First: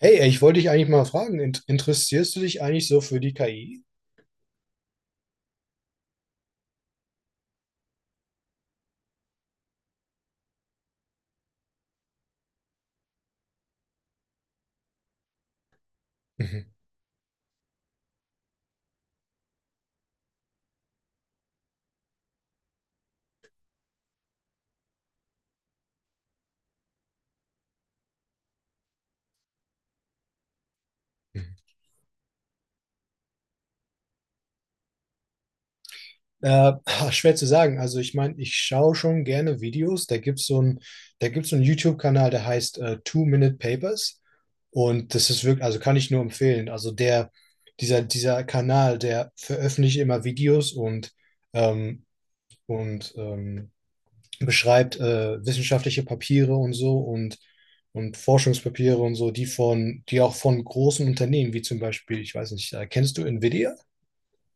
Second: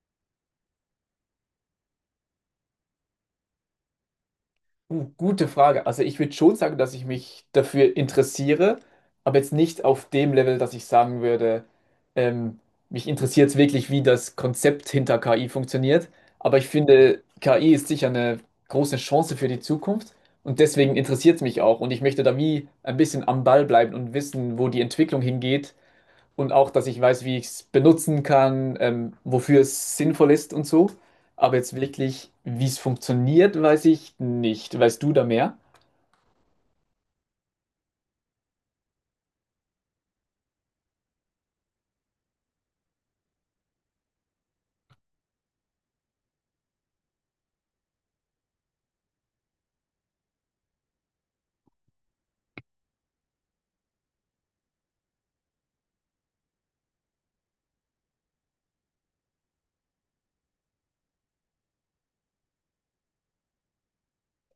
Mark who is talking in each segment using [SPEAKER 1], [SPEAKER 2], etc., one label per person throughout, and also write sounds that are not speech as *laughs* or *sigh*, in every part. [SPEAKER 1] Hey, ich wollte dich eigentlich mal fragen, interessierst du dich eigentlich so für die KI?
[SPEAKER 2] Gute Frage. Also ich würde schon sagen, dass ich mich dafür interessiere, aber jetzt nicht auf dem Level, dass ich sagen würde, ähm, mich interessiert es wirklich, wie das Konzept hinter KI funktioniert. Aber ich
[SPEAKER 1] Mhm.
[SPEAKER 2] finde, KI ist sicher eine große Chance für die Zukunft und deswegen interessiert es mich auch. Und ich möchte da wie ein bisschen am Ball bleiben und wissen, wo die Entwicklung hingeht und auch, dass ich weiß, wie ich es benutzen kann, wofür es sinnvoll ist und so.
[SPEAKER 1] Mhm.
[SPEAKER 2] Aber jetzt wirklich, wie es funktioniert, weiß ich nicht. Weißt du da mehr?
[SPEAKER 1] Äh, *laughs* Schwer zu sagen. Also ich meine, ich schaue schon gerne Videos. Da gibt's so einen YouTube-Kanal, der heißt Two-Minute Papers. Und das ist wirklich, also kann ich nur empfehlen. Also dieser Kanal, der veröffentlicht immer Videos ähm, und beschreibt wissenschaftliche Papiere und so. Und Forschungspapiere und so, die auch von großen Unternehmen, wie zum Beispiel, ich weiß nicht, kennst du Nvidia?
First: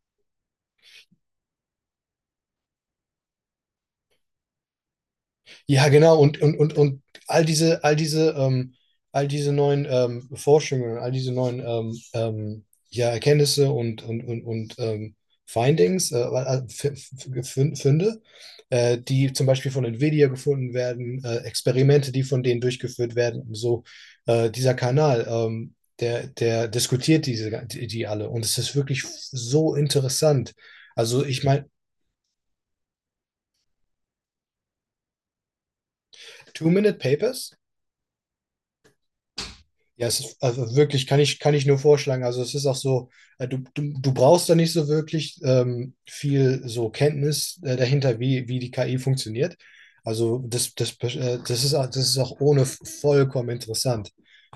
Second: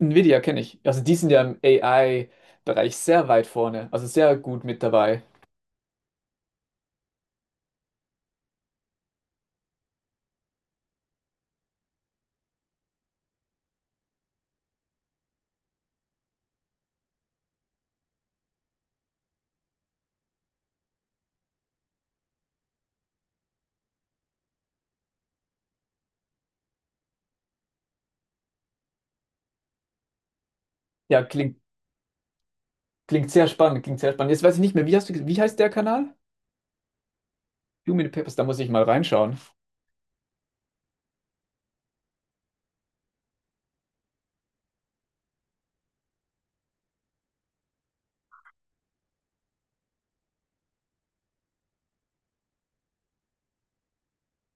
[SPEAKER 2] Nvidia kenne ich. Also die sind ja im AI-Bereich sehr weit vorne, also sehr gut mit dabei.
[SPEAKER 1] Ja, genau, und all diese, all diese, ähm, all diese neuen Forschungen, all diese neuen ja, Erkenntnisse und Findings, Funde, die zum Beispiel von Nvidia gefunden werden, Experimente, die von denen durchgeführt werden, und so dieser Kanal, der diskutiert diese, die alle. Und es ist wirklich so interessant.
[SPEAKER 2] Ja,
[SPEAKER 1] Also ich
[SPEAKER 2] klingt,
[SPEAKER 1] meine.
[SPEAKER 2] klingt sehr spannend, klingt sehr spannend. Jetzt weiß ich nicht mehr, wie hast du, wie heißt der Kanal?
[SPEAKER 1] Two-Minute-Papers.
[SPEAKER 2] Human Papers, da muss ich mal reinschauen.
[SPEAKER 1] Ja, es ist, also wirklich, kann ich nur vorschlagen. Also es ist auch so, du brauchst da nicht so wirklich viel so Kenntnis dahinter, wie die KI funktioniert. Das ist auch ohne vollkommen interessant,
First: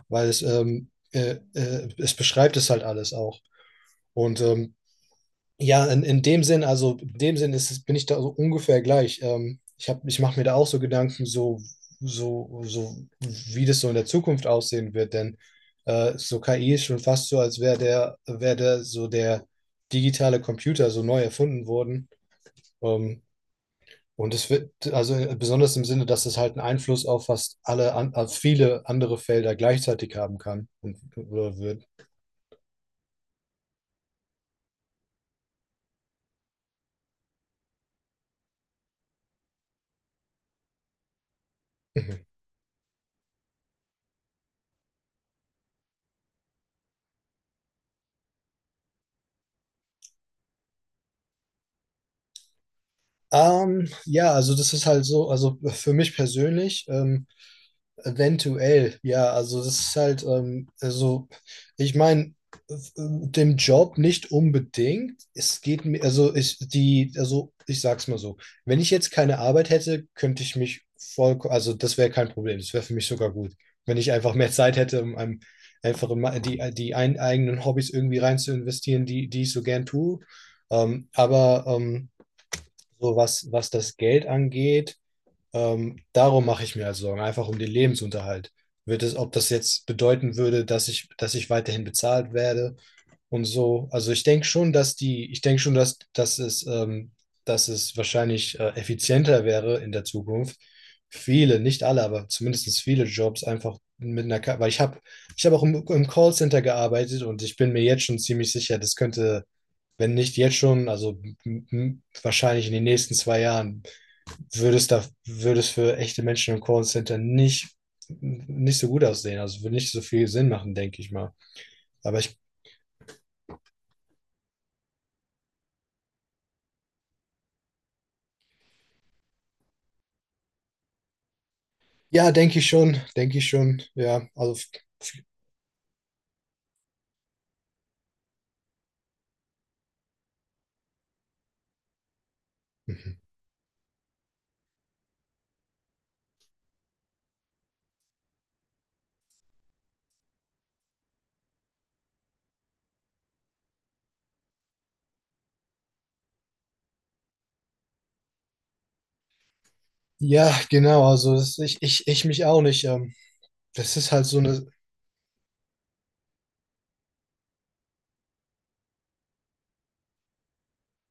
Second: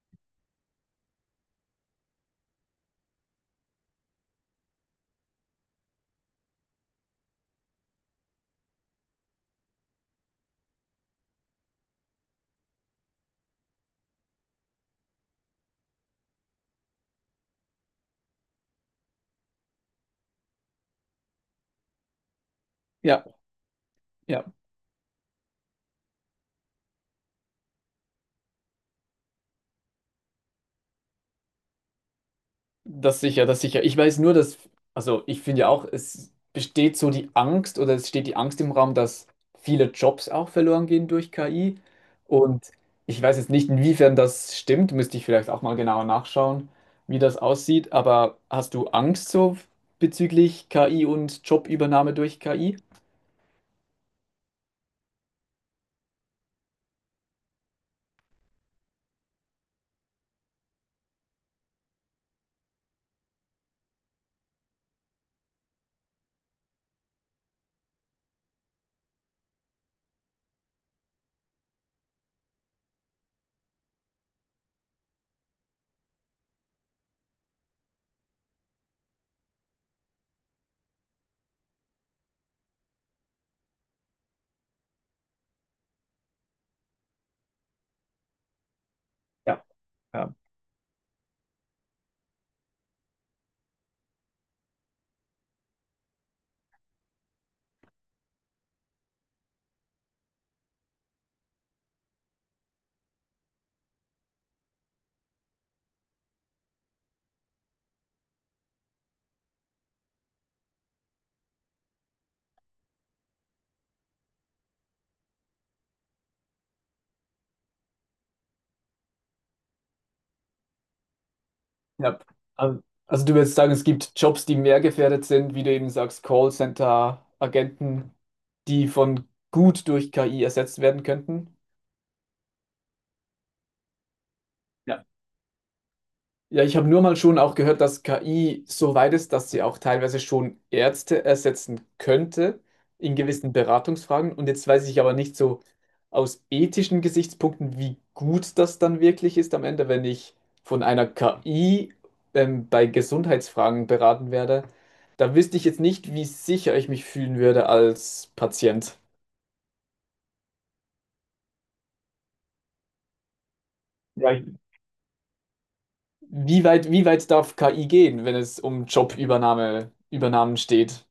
[SPEAKER 1] weil es beschreibt es halt alles auch. Und ja, in dem Sinn, bin ich da so ungefähr gleich. Ich mache mir da auch so Gedanken, so, so, wie das so in der Zukunft aussehen wird, denn so KI ist schon fast so, als wäre der digitale Computer so neu erfunden worden. Ähm,
[SPEAKER 2] Ja,
[SPEAKER 1] und
[SPEAKER 2] ja.
[SPEAKER 1] es wird, also, besonders im Sinne, dass es halt einen Einfluss auf fast alle, an, auf viele andere Felder gleichzeitig haben kann und oder wird.
[SPEAKER 2] Das sicher, das sicher. Ich weiß nur, dass, also ich finde ja auch, es besteht so die Angst oder es steht die Angst im Raum, dass viele Jobs auch verloren gehen durch KI.
[SPEAKER 1] Mhm.
[SPEAKER 2] Und ich weiß jetzt nicht, inwiefern das stimmt, müsste ich vielleicht auch mal genauer nachschauen, wie das aussieht. Aber hast du Angst so bezüglich KI und Jobübernahme durch KI?
[SPEAKER 1] Ja, also das ist halt so, also für mich persönlich. Eventuell, ja, also das ist halt, also ich meine, dem Job nicht unbedingt. Es geht mir, also ich, die, also ich sag's mal so, wenn ich jetzt keine Arbeit hätte, könnte ich mich voll, also das wäre kein Problem, das wäre für mich sogar gut, wenn ich einfach mehr Zeit hätte, einfach in ma- die, die ein, eigenen Hobbys irgendwie rein zu investieren, die ich so gern tue. Aber so was das Geld angeht, darum mache ich mir also Sorgen, einfach um den Lebensunterhalt. Ob das
[SPEAKER 2] Ja,
[SPEAKER 1] jetzt
[SPEAKER 2] ja.
[SPEAKER 1] bedeuten würde, dass ich weiterhin bezahlt werde und so. Also ich denke schon, ich denke schon, dass es wahrscheinlich effizienter wäre in der Zukunft, viele, nicht alle, aber zumindest viele Jobs einfach mit einer. Ich habe auch im Callcenter gearbeitet und ich bin mir jetzt schon ziemlich sicher, das könnte, wenn nicht jetzt schon, also wahrscheinlich in den nächsten zwei Jahren würde es da, würde es für echte Menschen im Callcenter nicht so gut aussehen. Also würde nicht so viel Sinn machen, denke ich mal. Aber
[SPEAKER 2] Ja.
[SPEAKER 1] ich,
[SPEAKER 2] Also du würdest sagen, es gibt Jobs, die mehr gefährdet sind, wie du eben sagst, Callcenter-Agenten, die von gut durch KI ersetzt werden könnten.
[SPEAKER 1] ja, denke ich schon, ja. Also.
[SPEAKER 2] Ja. Ja, ich habe nur mal schon auch gehört, dass KI so weit ist, dass sie auch teilweise schon Ärzte ersetzen könnte
[SPEAKER 1] Mhm.
[SPEAKER 2] in gewissen Beratungsfragen. Und jetzt weiß ich aber nicht so aus ethischen Gesichtspunkten, wie gut das dann wirklich ist am Ende, wenn ich von einer KI bei Gesundheitsfragen beraten werde. Da wüsste ich jetzt nicht, wie sicher ich mich fühlen würde als Patient.
[SPEAKER 1] Ja, genau, also ich mich auch nicht. Das ist halt
[SPEAKER 2] Ja,
[SPEAKER 1] so
[SPEAKER 2] ich-
[SPEAKER 1] eine.
[SPEAKER 2] Wie weit darf KI gehen, wenn es um Jobübernahme, Übernahmen steht?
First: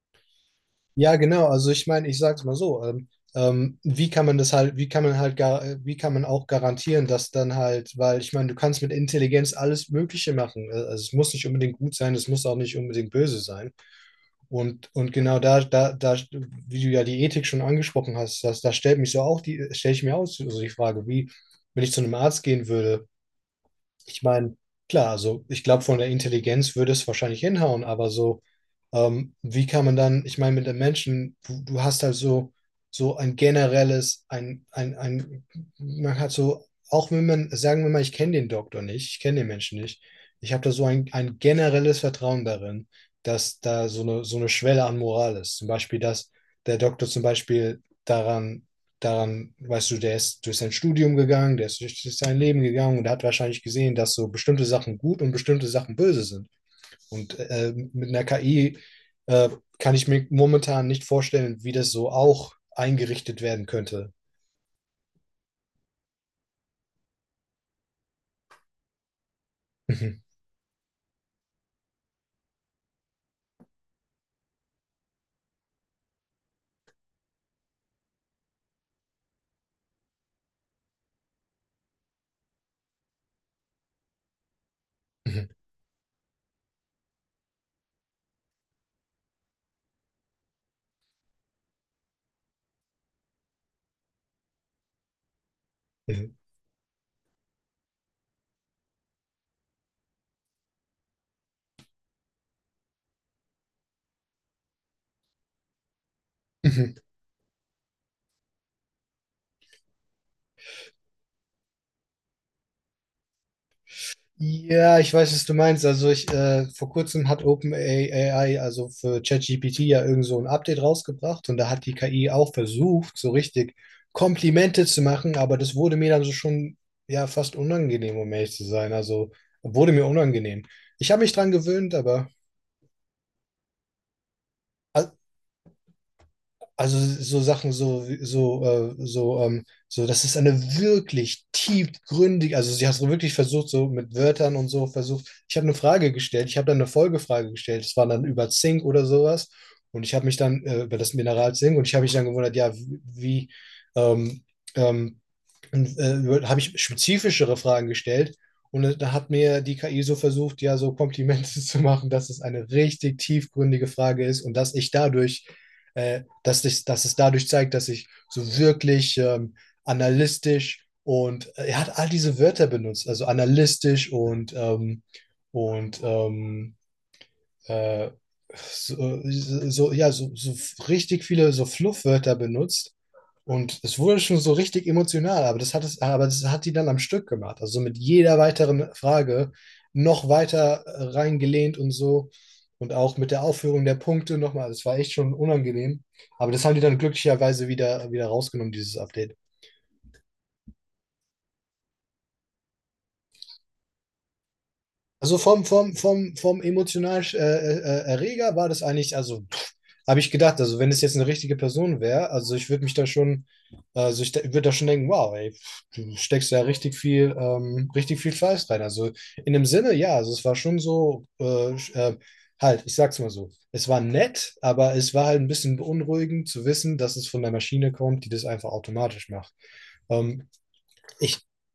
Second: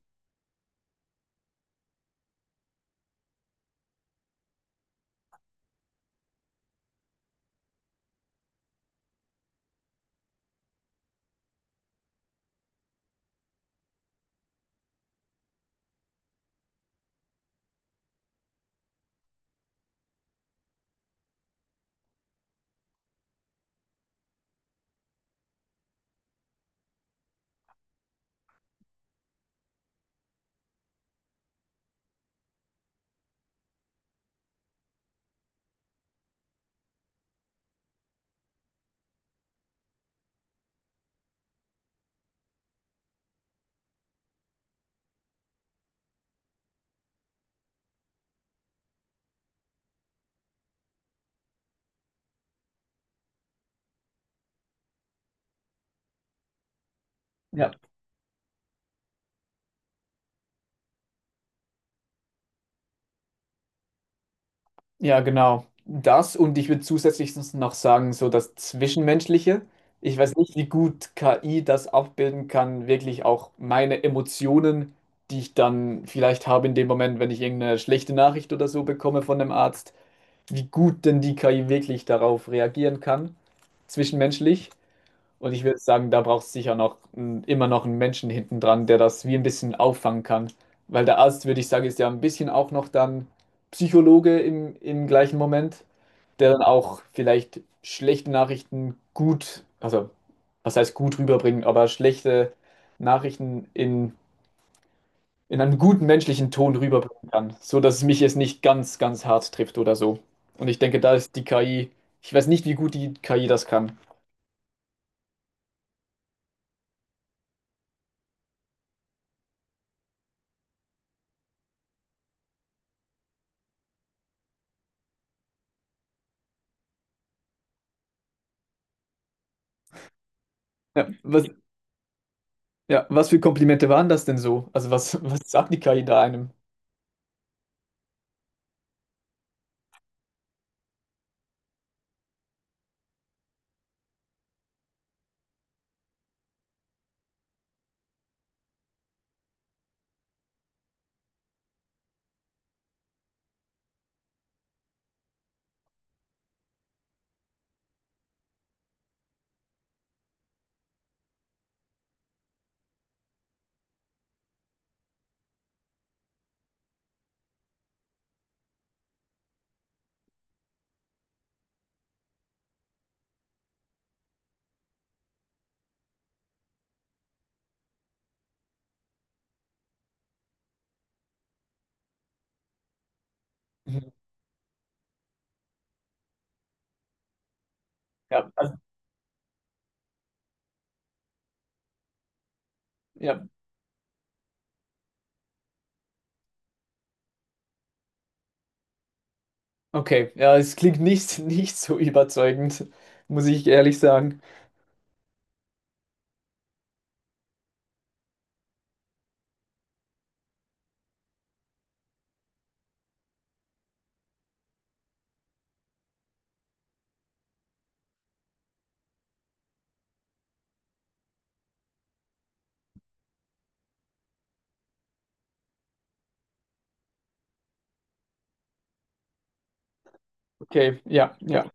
[SPEAKER 1] Ja, genau, also ich meine, ich sag's mal so, wie kann man das halt, wie kann man halt, gar, wie kann man auch garantieren, dass dann halt, weil ich meine, du kannst mit Intelligenz alles Mögliche machen. Also es muss nicht unbedingt gut sein, es muss auch nicht unbedingt böse sein. Und genau da, wie du ja die Ethik schon angesprochen hast, das, da stellt mich so auch die, stelle ich mir auch so die Frage, wie, wenn ich zu einem Arzt gehen würde, ich meine, klar, also ich glaube, von der Intelligenz würde es wahrscheinlich hinhauen, aber so wie kann man dann, ich meine, mit den Menschen, du hast halt so, so ein generelles, ein, man hat so, auch wenn man, sagen wir mal, ich kenne den Doktor nicht, ich kenne den Menschen nicht, ich habe da so ein generelles Vertrauen darin, dass da so eine Schwelle an Moral ist. Zum Beispiel, dass der Doktor zum Beispiel weißt du, der ist durch sein Studium gegangen, der ist durch sein Leben gegangen und hat wahrscheinlich gesehen, dass so bestimmte Sachen gut und bestimmte Sachen böse sind. Und
[SPEAKER 2] Ja.
[SPEAKER 1] mit einer KI äh, kann ich mir momentan nicht vorstellen, wie das so auch eingerichtet werden könnte.
[SPEAKER 2] Ja, genau. Das und ich würde zusätzlich sonst noch sagen, so das Zwischenmenschliche.
[SPEAKER 1] *laughs*
[SPEAKER 2] Ich
[SPEAKER 1] Mhm,
[SPEAKER 2] weiß nicht, wie gut KI das abbilden kann, wirklich auch meine Emotionen, die ich dann vielleicht habe in dem Moment, wenn ich irgendeine schlechte Nachricht oder so bekomme von einem Arzt, wie gut denn die KI wirklich darauf reagieren kann, zwischenmenschlich.
[SPEAKER 1] mhm,
[SPEAKER 2] Und ich würde sagen, da braucht es sicher immer noch einen Menschen hinten dran, der das wie ein bisschen auffangen kann. Weil der Arzt, würde ich sagen, ist ja ein bisschen auch noch dann Psychologe im gleichen Moment,
[SPEAKER 1] mhm,
[SPEAKER 2] der dann auch vielleicht schlechte Nachrichten gut, also was heißt gut rüberbringen, aber schlechte Nachrichten in einem guten menschlichen Ton
[SPEAKER 1] mhm.
[SPEAKER 2] rüberbringen kann, so dass es mich jetzt nicht ganz, ganz hart trifft oder so. Und ich denke, da ist die KI, ich weiß nicht, wie gut die KI das kann.
[SPEAKER 1] Ja, ich weiß, was du meinst. Vor kurzem hat OpenAI, also für ChatGPT ja irgend so ein Update rausgebracht und da hat die KI auch versucht, so richtig Komplimente zu machen, aber das wurde mir dann so schon ja fast unangenehm, um ehrlich zu sein. Also wurde mir unangenehm.
[SPEAKER 2] Ja,
[SPEAKER 1] Ich habe mich
[SPEAKER 2] was,
[SPEAKER 1] dran gewöhnt, aber.
[SPEAKER 2] ja, was für Komplimente waren das denn so? Also was, was sagt die KI da einem?
[SPEAKER 1] Also so Sachen, so, das ist eine wirklich tiefgründige, also sie hat so wirklich versucht, so mit Wörtern und so versucht. Ich habe eine Frage gestellt, ich habe dann eine Folgefrage gestellt, das war dann über Zink oder sowas. Und ich habe mich dann über das Mineral Zink und ich habe mich dann gewundert, ja, wie, wie ähm, ähm, und habe ich spezifischere Fragen gestellt. Und da hat mir die KI so versucht, ja, so Komplimente *laughs* zu machen, dass es eine richtig tiefgründige Frage ist und dass ich dadurch, dass es dadurch zeigt, dass ich so wirklich analytisch und er hat all diese Wörter benutzt, also analytisch und und ähm, äh, so, so richtig viele so Fluffwörter benutzt und es
[SPEAKER 2] Mhm.
[SPEAKER 1] wurde schon so richtig emotional, aber aber das hat die dann am Stück gemacht. Also so mit jeder
[SPEAKER 2] Ja, also,
[SPEAKER 1] weiteren Frage noch weiter reingelehnt und so. Und auch mit der
[SPEAKER 2] ja,
[SPEAKER 1] Aufführung der Punkte nochmal. Das war echt schon unangenehm. Aber das haben die dann glücklicherweise wieder rausgenommen, dieses Update.
[SPEAKER 2] okay. Ja, es klingt nicht, nicht so überzeugend, muss ich ehrlich sagen.
[SPEAKER 1] Also vom emotionalen Erreger war das eigentlich, also habe ich gedacht, also wenn es jetzt eine richtige Person wäre, also ich würde da schon denken, wow, ey, pff, du steckst ja richtig viel Fleiß rein. Also in dem Sinne, ja, also es war schon so, halt, ich sag's mal so, es war nett, aber es war halt ein bisschen beunruhigend zu wissen, dass es von der Maschine kommt, die das einfach automatisch macht. Ähm,
[SPEAKER 2] Okay, ja,
[SPEAKER 1] ich
[SPEAKER 2] ja,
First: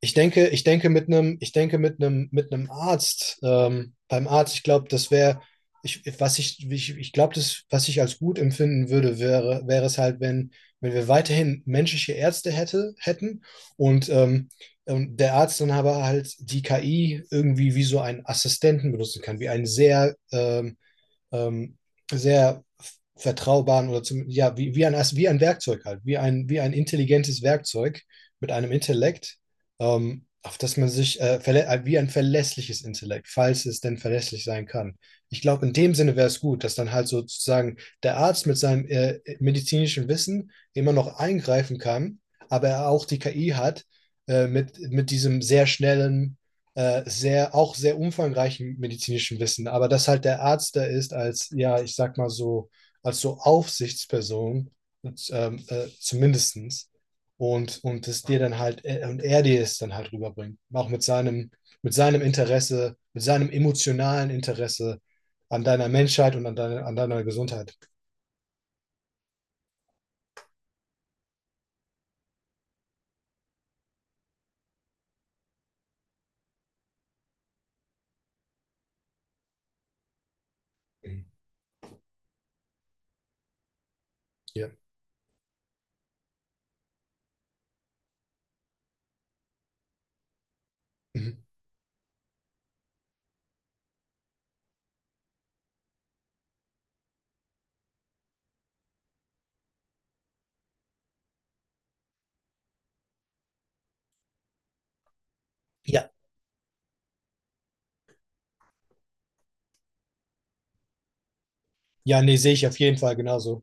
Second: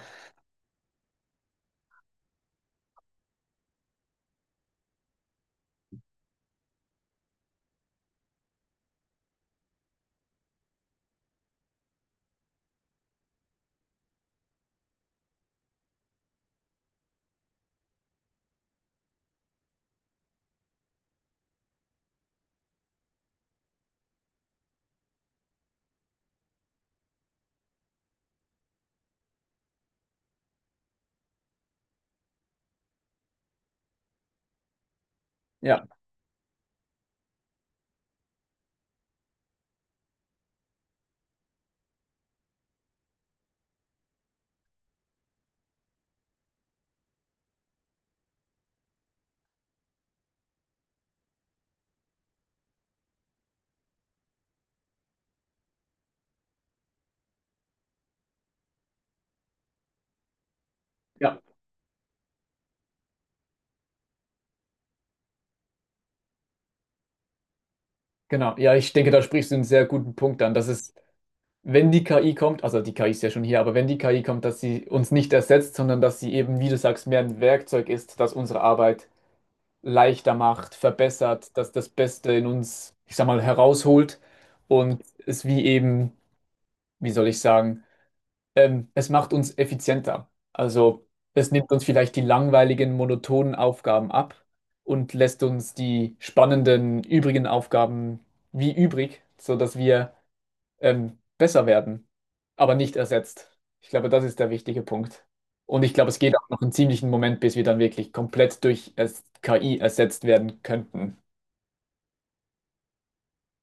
[SPEAKER 1] ich denke, mit einem Arzt, beim Arzt, ich glaube, das wäre, ich glaube, das, was ich als gut empfinden würde, wäre es halt, wenn wir weiterhin menschliche Ärzte hätten und der Arzt dann aber halt die KI irgendwie wie so einen Assistenten benutzen kann, wie einen sehr ähm, sehr vertraubaren oder zum, ja, wie ein Werkzeug halt, wie ein intelligentes Werkzeug mit einem Intellekt, auf das man sich wie ein verlässliches Intellekt, falls es denn verlässlich sein kann. Ich glaube, in
[SPEAKER 2] ja,
[SPEAKER 1] dem Sinne wäre es gut, dass dann halt sozusagen der Arzt mit seinem medizinischen Wissen immer noch eingreifen kann, aber er auch die KI hat mit diesem sehr schnellen auch sehr umfangreichen medizinischen Wissen, aber dass halt der Arzt da ist als, ja, ich sag mal so, als so Aufsichtsperson, und, zumindestens, und er dir es dann halt rüberbringt, auch
[SPEAKER 2] ja.
[SPEAKER 1] mit seinem Interesse, mit seinem emotionalen Interesse an deiner Menschheit und an deiner Gesundheit.
[SPEAKER 2] Genau, ja, ich denke, da sprichst du einen sehr guten Punkt an, dass es, wenn die KI kommt, also die KI ist ja schon hier, aber wenn die KI kommt, dass sie uns nicht ersetzt, sondern dass sie eben, wie du sagst, mehr ein Werkzeug ist, das unsere Arbeit leichter macht, verbessert, dass das Beste in uns, ich sag mal, herausholt
[SPEAKER 1] Ja.
[SPEAKER 2] und es wie eben, wie soll ich sagen, es macht uns effizienter. Also
[SPEAKER 1] Mhm.
[SPEAKER 2] es nimmt uns vielleicht die langweiligen, monotonen Aufgaben ab und lässt uns die spannenden, übrigen Aufgaben wie übrig, sodass wir besser werden, aber nicht ersetzt. Ich glaube, das ist der wichtige Punkt. Und ich glaube,
[SPEAKER 1] Ja,
[SPEAKER 2] es geht auch noch einen ziemlichen Moment, bis wir dann wirklich komplett KI ersetzt werden könnten.
[SPEAKER 1] ja, nee, sehe ich auf jeden Fall genauso.